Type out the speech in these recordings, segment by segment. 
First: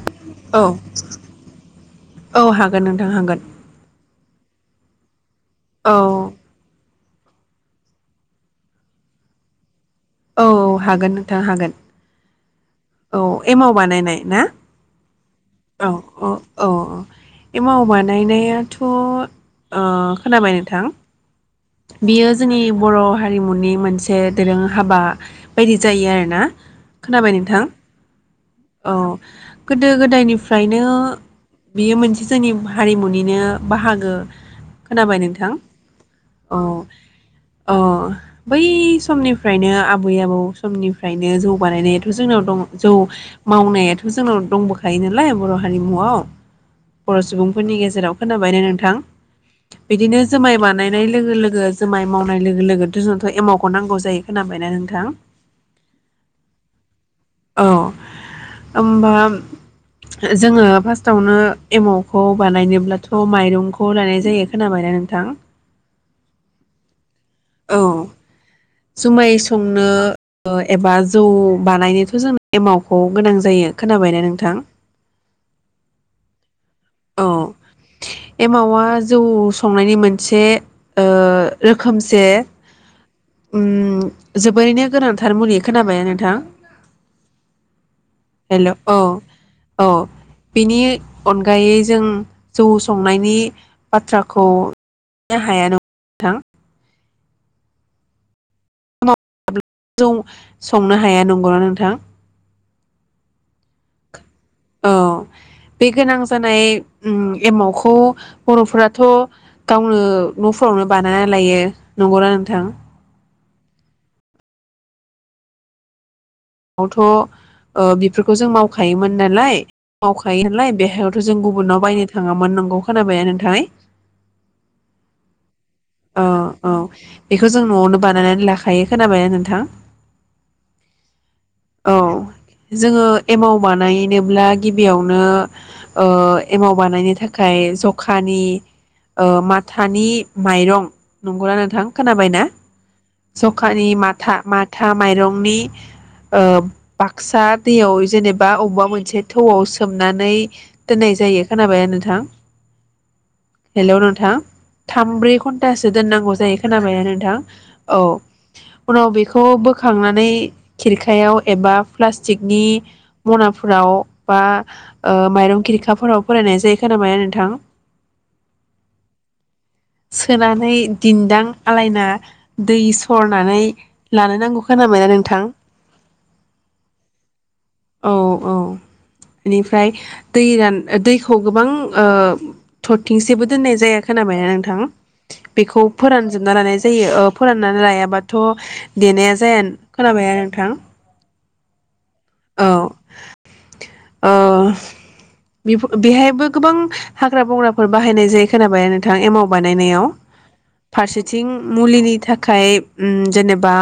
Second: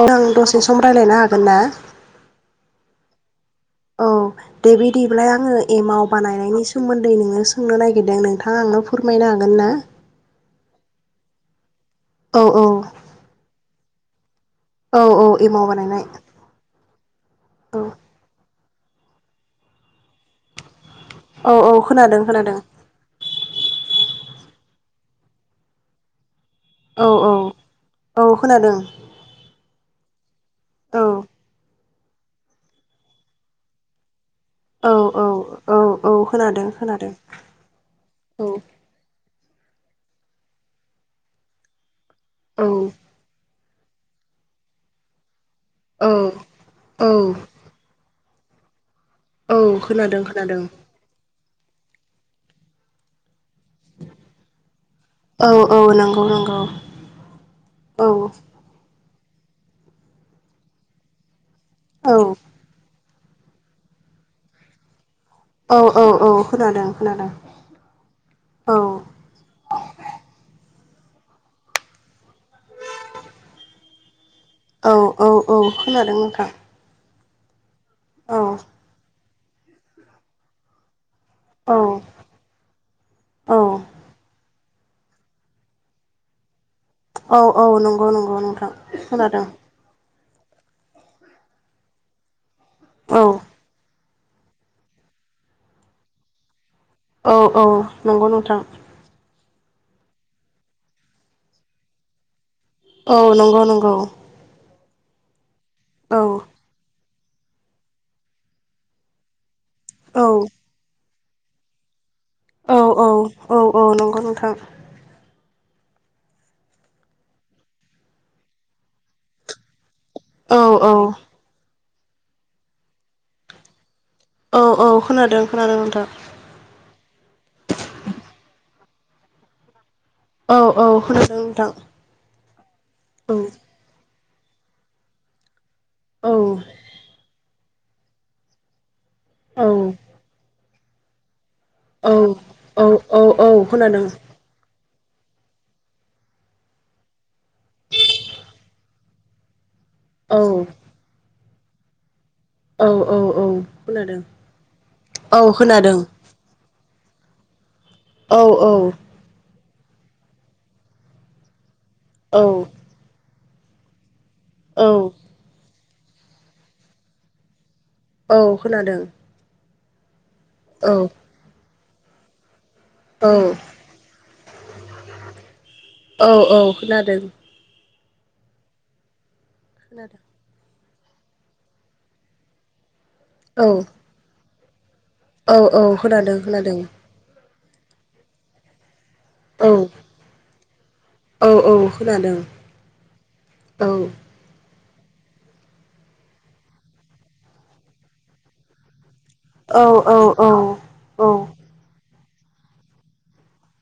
औ आं औ दसे सम रायलायनो हागोन ना? ओं हागोन। औ दे बिदिबालाय आं आङो औ एमाव बानायनायनि सोमोन्दै नोङो सोंनो नागिरदों नोंथाङा आंनो फोरमायनो हागोन ना? औ हागोन नोंथां हागोन। औ औ औ एमाव बानायनाय ना? औ औ एमाव औ बानायनाय औ औ एमाव औ बानायनाया थ' ओ खोनाबाय नोंथां? औ औ खोनादों बियो खोनादों जोंनि बर' हारिमुनि मोनसे से दोरों हाबा बायदि जायो आरो ना। औ औ औ खोनादों। औ गोदो गोदायनि फ्रायनो औ बियो मोनसे जोंनि हारिमुनिनो बाहागो। औ खोनाबाय औ नोंथां? औ औ खोनादों खोनादों अ औ बै सम समनिफ्रायनो आबै आबौ समनिफ्रायनो जौ बानायनाय जोंनाव दङ औ जौ मावनायाथ' जोंनाव दंबोखायो नालाय बर' औ हारिमुआव बर' सुबुंफोरनि गेजेराव खोनाबाय ने नोंथां? औ बिदिनो खोनादों जुमाय खोनादों। बानायनाय लोगो लोगो जोमाय मावनाय लोगो लोगोथ' जोंथ' एमाव खौ नांगौ जायो खोनायना नोंथां? औ औ नंगौ नंगौ औ होमबा जोङो फार्स्टआवनो औ एमावखौ बानायनोब्ला थ' माइरंखौ लानाय जायो खोनाबायना नोंथां? औ औ औ खोनादों खोनादों। औ औ जुमाय संनो ओ एबा जौ बानायनोथ' जों एमावखौ गोनां जायो खोनाबायना नों औ औ औ खोनादों नोंथां। औ औ एमावा जौ संनायनि मोनसे ओ औ रोखोमसे औ उम जोबोरैनो गोनांथार मुलि खोनाबायना नोंथां? औ औ नंगौ नंगौ नोंथां हेल' औ खोनादों। औ बेनि अनगायै जों जौ औ संनायनि बाथ्राखौनो हाया ना नोंथां। औ औ नंगौ नोंथां। जं संनो हाया नंगौना नोंथां? औ नंगौ नंगौ। औ बे गोनां औ जानाय ओम एमावखौ बर' फोराथ' गावनो औ न'फोरावनो बाना नाया लायो। नंगौना नोंथां? औ औ औ नंगौ नोंथां। न आवथ' बेफोरखौ जों मावखायोमोन नालाय मावखायो औ नालाय औ बेहायावथ' जों गुबुनाव बायनो थांङामोन नंगौ खोनाबाय नोंथांङै औ औ खोनादों खोनादों नोंथां औ औ बेखौ जों न'आवनो बानायनानै लाख खायो खोनाबायना नोंथां। औ औ होनदों नोंथां। जोंङो औ एमाव बानाय होनोब्ला गिबियावनो ओ औ एमाव बानायनो थाखाय फाय जखानि ओ औ माथानि माइरं नंगो [unintelligible] नोंथां औ खोनाबाय ना औ औ औ जखानि खोनादों माथा मा था माइरंनि ओ बाक्सा दैयाव जेनेबा अबेबा मोनसे थौआव सो मनानै औ दोननाय जायो। खोनाबायना नोंथां औ औ औ हेलौ खोनादों नोंथां थाम ब्रै औ घन तासो खोनादों दोननांगौ जायो खोनाबाय नों थां औ उनाव बेखौ बो खांनानै खिरखायाव एबा औ प्लास्टिकनि मना फोराव बा ओ माइरं खिर खाफोराव फोराननाय जायो खोनाबाय ना नोंथां औ खोनादों। सोनाहै दिनदां आलायना दै औ औ सरनानै लानो नांगौ खोनाबाय ना नोंथां औ औ खोनादों औ औ इनिफ्राय दै रान दैखौ गोबां ओ थरथिंसेबो औ दोननाय जाया खोनाबाय ना नों थां औ बेखौ औ खोनादों फोरानजोबना खोनादों लानाय जायो ओ फोराननानै लायाबाथ' देनाया जाया औ खोनाबायना नोंथां औ औ खोनादों औ औ ओ बेफो बेहायबो गोबां हाग्रा बंग्राफोर बाहायनाय जायो खोनाबायना नों थां एमाव औ बानायनायाव औ औ औ औ फारसेथिं मुलि‌ नि थाखाय अम जेनेबा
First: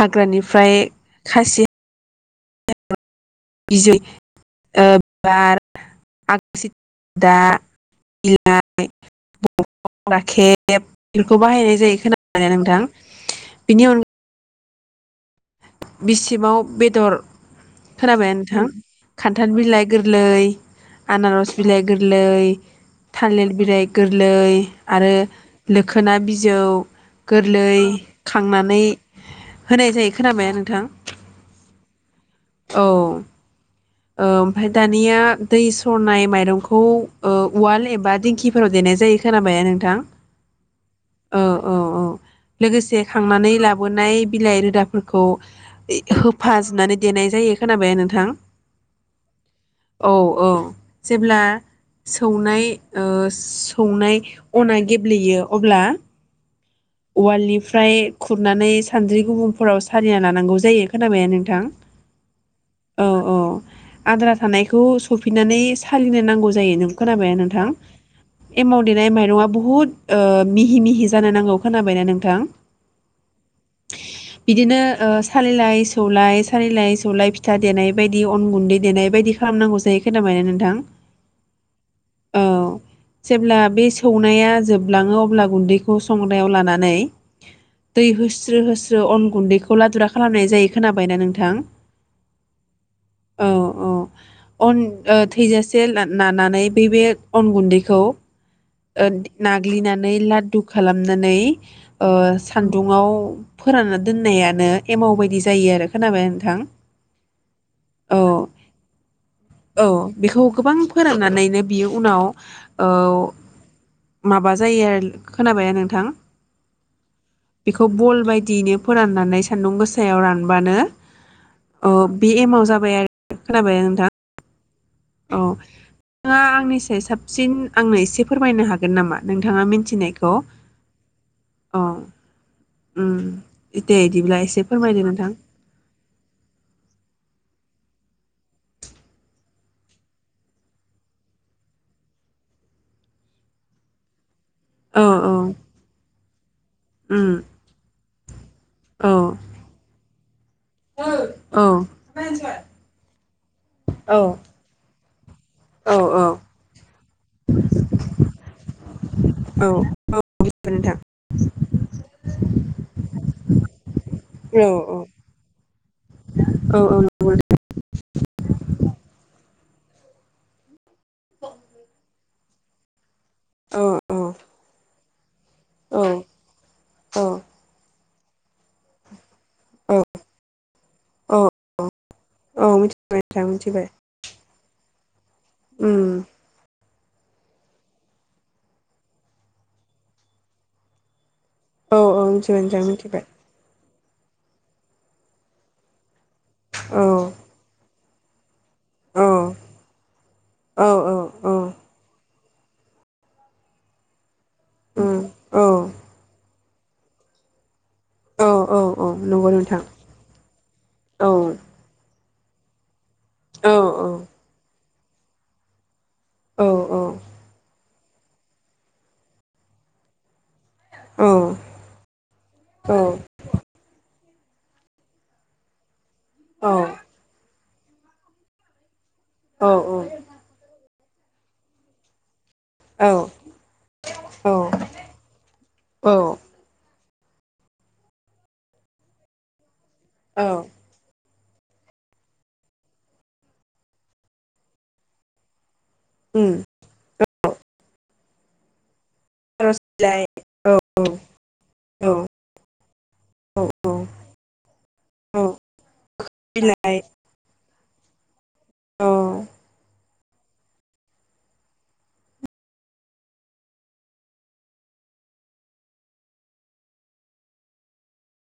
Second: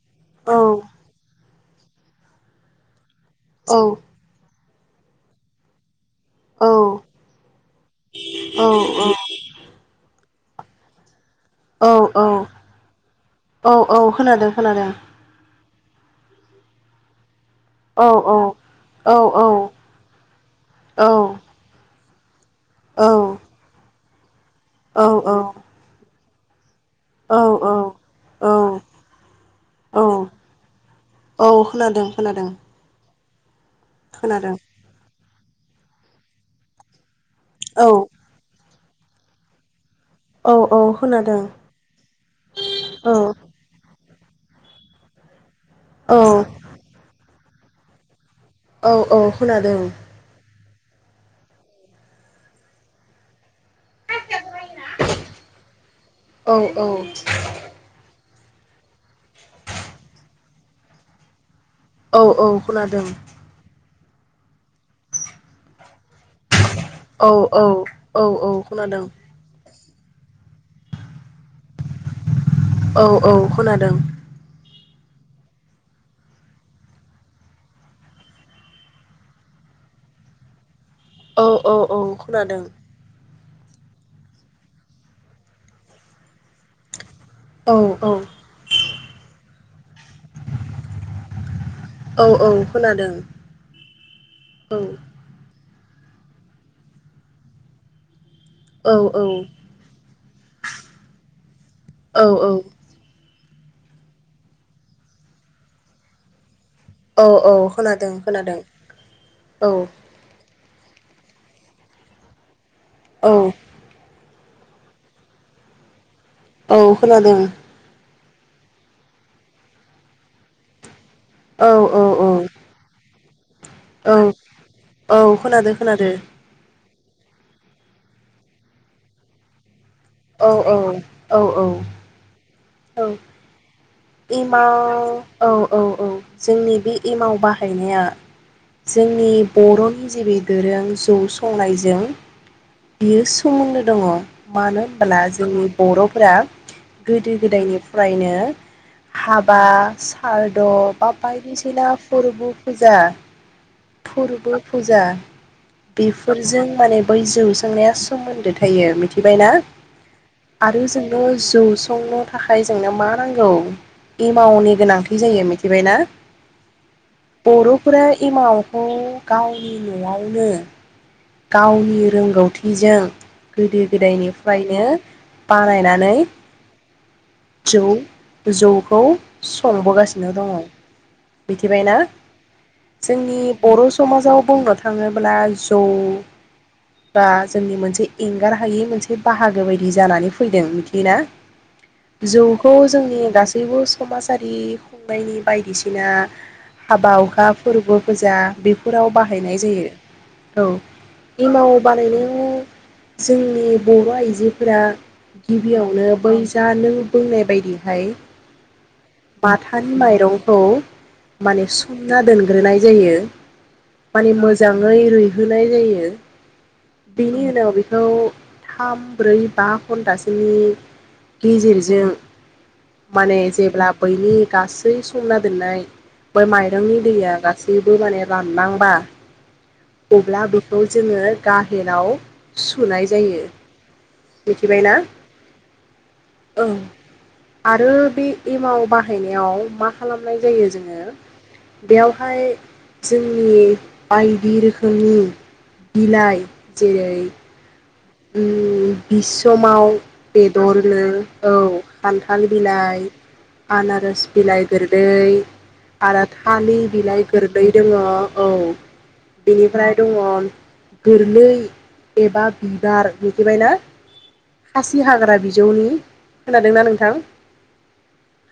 हाग्रानिफ्राय खासि [unintelligible] बिजै ओ बिबार आखसि दा बिलाइ [unintelligible] खेब बेफोरखौ बाहायनाय औ जायो खोना [unintelligible] नोंथां औ बेनि औ अनगाय खोनादों खोनादों। बिसिबाव बेदर औ औ खोनाबायना नोंथां औ औ खान्थाल बिलाइ गोरलै औ आनारस बिलाइ गोरलै थालिर बिलाइ गोरलै आरो लोखोना बिज जौ गोरलै औ खांनानै होनाय जायो औ खोनाबाया ना नों औ खोनादों खोनादों। बुं खोनादों ओमफाय दानिया दै सरनाय माइरंखौ ओ उवाल औ एबा दिंखि फोराव देनाय जायो खोनाबायना नोंथां। औ औ औ लोगोसे औ खांनानै लाबोनाय बिलाइ रोदाफोरखौ ए औ होफाजनानै देनाय जायो। खोनाबायना नोंथां। औ औ खोनादों। औ औ जेब्ला सौनाय ओ सौनाय अना गेब्लेयो अब्ला औ औ उवालनिफ्राय खुरनानै सानद्रि गुबुंफोराव सालिना लानांगौ जायो खोनाबायना नोंथां। औ औ खोनादों। औ औ आद्रा थानायखौ सफैनानै सालिनो नांग गौ जायो नों औ खोनाबायना नोंथां औ औ औ एमाव खोनादों देनाय माइरंआ बुहुद ओ मिहि मिहि जानो नांगौ। खोनाबायना नोंथां। औ औ खोनादों। बिदिनो ओ सालिलाय सौलाय सालिलाय सौलाय फिथा देनाय बायदि अन गुन्दै देनाय बायदि खालामनांगौ जायो खोनाबाय ना नोंथां। औ औ औ औ खोनादों जेब्ला बे सौनाया जोबलाङो अब्ला गुन्दैखौ सं याव लानानै औ दै औ होस्रो होस्रो अन गुन्दैखौ लादुरा खालामनाय जायो खोनाबायना नोंथां? औ औ खोनादों औ औ अन औ ओ थैजासे बेलना नानानै बै बे अन गुन्दैखौ औ ओ नाग्लिनानै लादु खालामनानै ओ औ औ सान्दुंआव फोरानना दोननायानो एमाव बायदि जायो आरो खोनाबाय नोंथां? औ औ खोनादों औ खोनादों औ। गोबां फोराननानैनो बियो उनाव औ। माबा जायो खोनाबायना नोंथां? औ खोनादों। दिनो फोराननानै सान्दुं गोसायाव रानबानो औ अ औ बे औ एमाव जाबाय आरो। खोनाबाय नोंथां? औ औ खोनादो खोनादो। नोंथाङा आंनिसाय साबसिन आंनो एसे फोरमायनो हागोन नामा नोंथाङा मिनथि औ औ औ औ। औ उम इद। एमाव औ औ औ जोंनि बे एमाव बाहाय गनाया जोंनि बर'नि जे बे दोरों जौ संनायजों बियो सोमोन्दो दङ। मानो औ होनबोला औ जोंनि बर'फोरा उम गोदो गोदायनि फ्रायनो। औ हाबा आर ओ ब बा औ बायदिसिना फोरबु फुजा। फोरबो फुजा औ बेफोरजों माने बै जौ संनाया सोमोन्दो थायो मिथिबायना औ औ आरो नोंथां जोंङो जौ संनो थाखाय जोंना मा नां औ। औ एमावनि औ गोनांथि जायो मिथिबायना औ औ नंगौ बर'फोरा एमाव खौ गावनि न'आवनो गावनि रोंगौथि जों। गोदो नोंथां औ गोदायनिफ्रायनो औ बानायनानै औ जौ जौखौ। संबोगासिनो दङ, औ मिथिबायना? औ मिथिबाय जोंनि नोंथां बर' मिथिबाय समाजाव बुंनो थाङोब्ला जौ उम बा जोंनि मोनसे एंगार हायै मोनसे बाहागो बायदि जानानै फैदों मिथियो ना? औ औ मिथिबाय जौखौ नोंथां जोंनि मिथिबाय गासैबो सु समाजारि खुंनायनि बायदिसिना औ हाबा हुखा फोरबो फुजा बि फोराव औ बाहायनाय जायो, औ एमाव बानायनायाव जोंनि बर' आइजो फोरा उम औ गिबियावनो बै दा नों बुंनाय बायदि। हाय औ औ औ [inaudible] नंगौ नोंथां माथानि माइरंखौ औ माने सुमना दोन ग्रोनाय जायो। औ औ। ङै रुइहोनाय जायो। औ बिनि उनाव बि खौ थाम ब्रै बा धन्टासेनि औ गेजेरजों [inaudible] औ माने जेब्ला बैनि गासै सुमना दोननाय बय औ माइरंनि दैया गा थिबो माने राननांबा अब्ला बैखौ जोङो गाहेनाव सुनाय जायो मिथिबाय ना? औ औ ओं। आरो बे एमाव बाहायनायाव मा खालामनाय जायो जोङो। बेयावहाय जोंनि बायदि रोखोमनि बिलाइ उम जेरै उम। बि आर'ज समाव बिलाइ औ बेदरनो औ औ खान्थाल बिलाइ औ आनारस बिलाइ गोरलै औ आरो थालि बिलाइ गोरलै जोङो औ औ बेनिफ्राय दङ गोरलै एबा बिबार मिथिबायना? खासि हाग्रा बिजौनि खोनादोंना नोंथां?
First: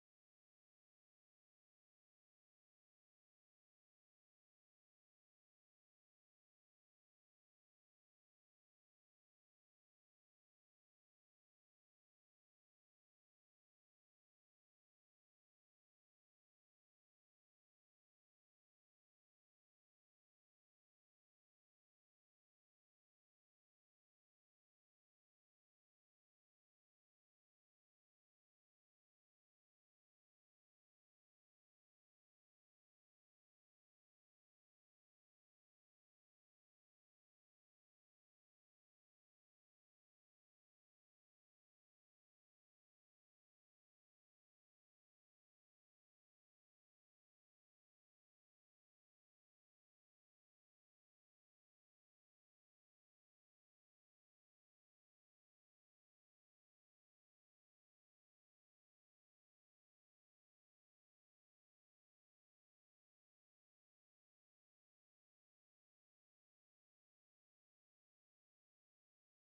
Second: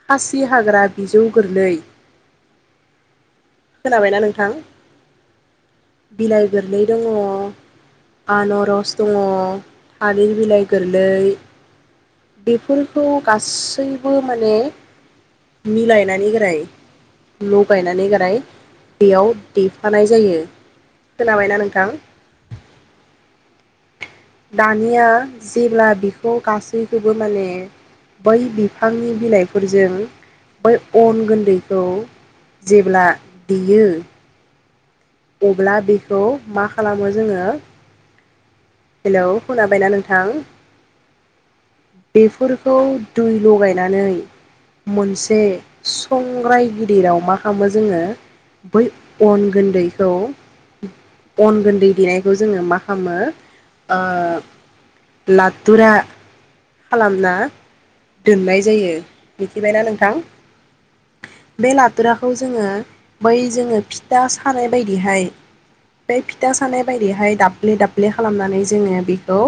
खासि हाग्रा बिजौ गोरलै खोनाबायना नोंथां? बिलाइ गोरलै दङ आनरस दङ थालिर बिलाइ गोरलै बेफोरखौ गासैबो माने मिलायनानै गोराय लगायनानै गोराय बेयाव देफानाय जायो। खोनाबायना नोंथां? दानिया जेब्ला बिखौ गासैखौबो माने बै बिफांनि बिलाइफोरजों बै अन गुन्दैखौ जेब्ला देयो। अब्ला बेखौ मा खालामो जोङो हेलौ खोनाबायना नोंथां? बेफोरखौ दै लगायनानै मोनसे संग्राय गिदिराव मा खालामो जोङो बै अन गोन्दै अन गोन्दै देनायखौ जोङो मा खालामो ओ लाथुरा खालामना दोननाय जायो। मिथिबायना नोंथां? बे लाथुराखौ जोङो बै जोङो फिथा सानाय बे बायदिहाय बे फिथा सानाय बायदिहाय दाब्ले दाब्ले खालामनानै जोङो बेखौ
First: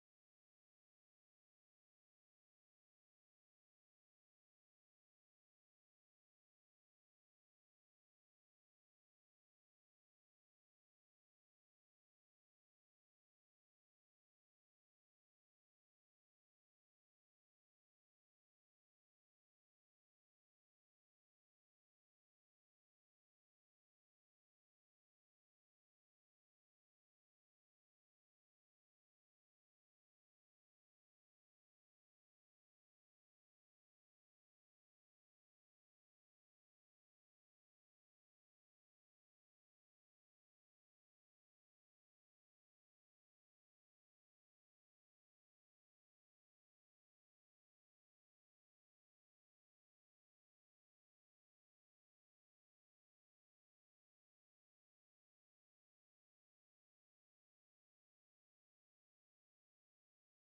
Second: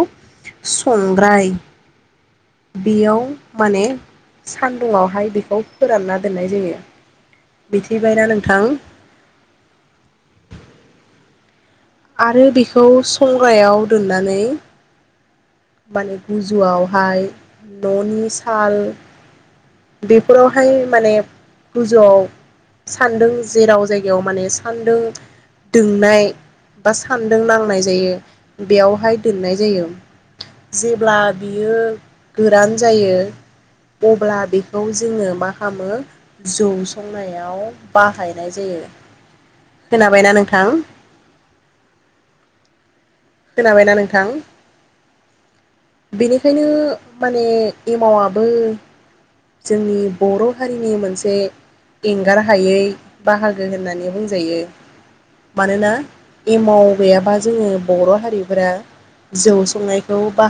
संग्राय बेयाव माने सान्दुंआवहाय बेखौ फोरानना दोननाय जोयो। बिथिबायना नोंथां? आरो बेखौ संग्रायाव दोननानै माने गोजौआवहाय न'नि साल बेफोरावहाय माने गोजौआव सान्दों जेराव जायगायाव माने सान्दोन दोंनाय बा सान्दों नांनाय जायो बेयावहाय दोननाय जायो। जेब्ला बियो गोरान जायो अब्ला बेखौ जोङो मा खालामो जौ संनायाव बाहायनाय जायो। खोनाबायना नोंथां? खोनाबायना नोंथां? बेनिखायनो माने एमावाबो जोंनि बर' हारिनि मोनसे एंगार हायै बाहागो होननानै बुंजायो। मानोना एमाव गैयाबा जोङो बर' हारिफोरा जौ संनायखौ बा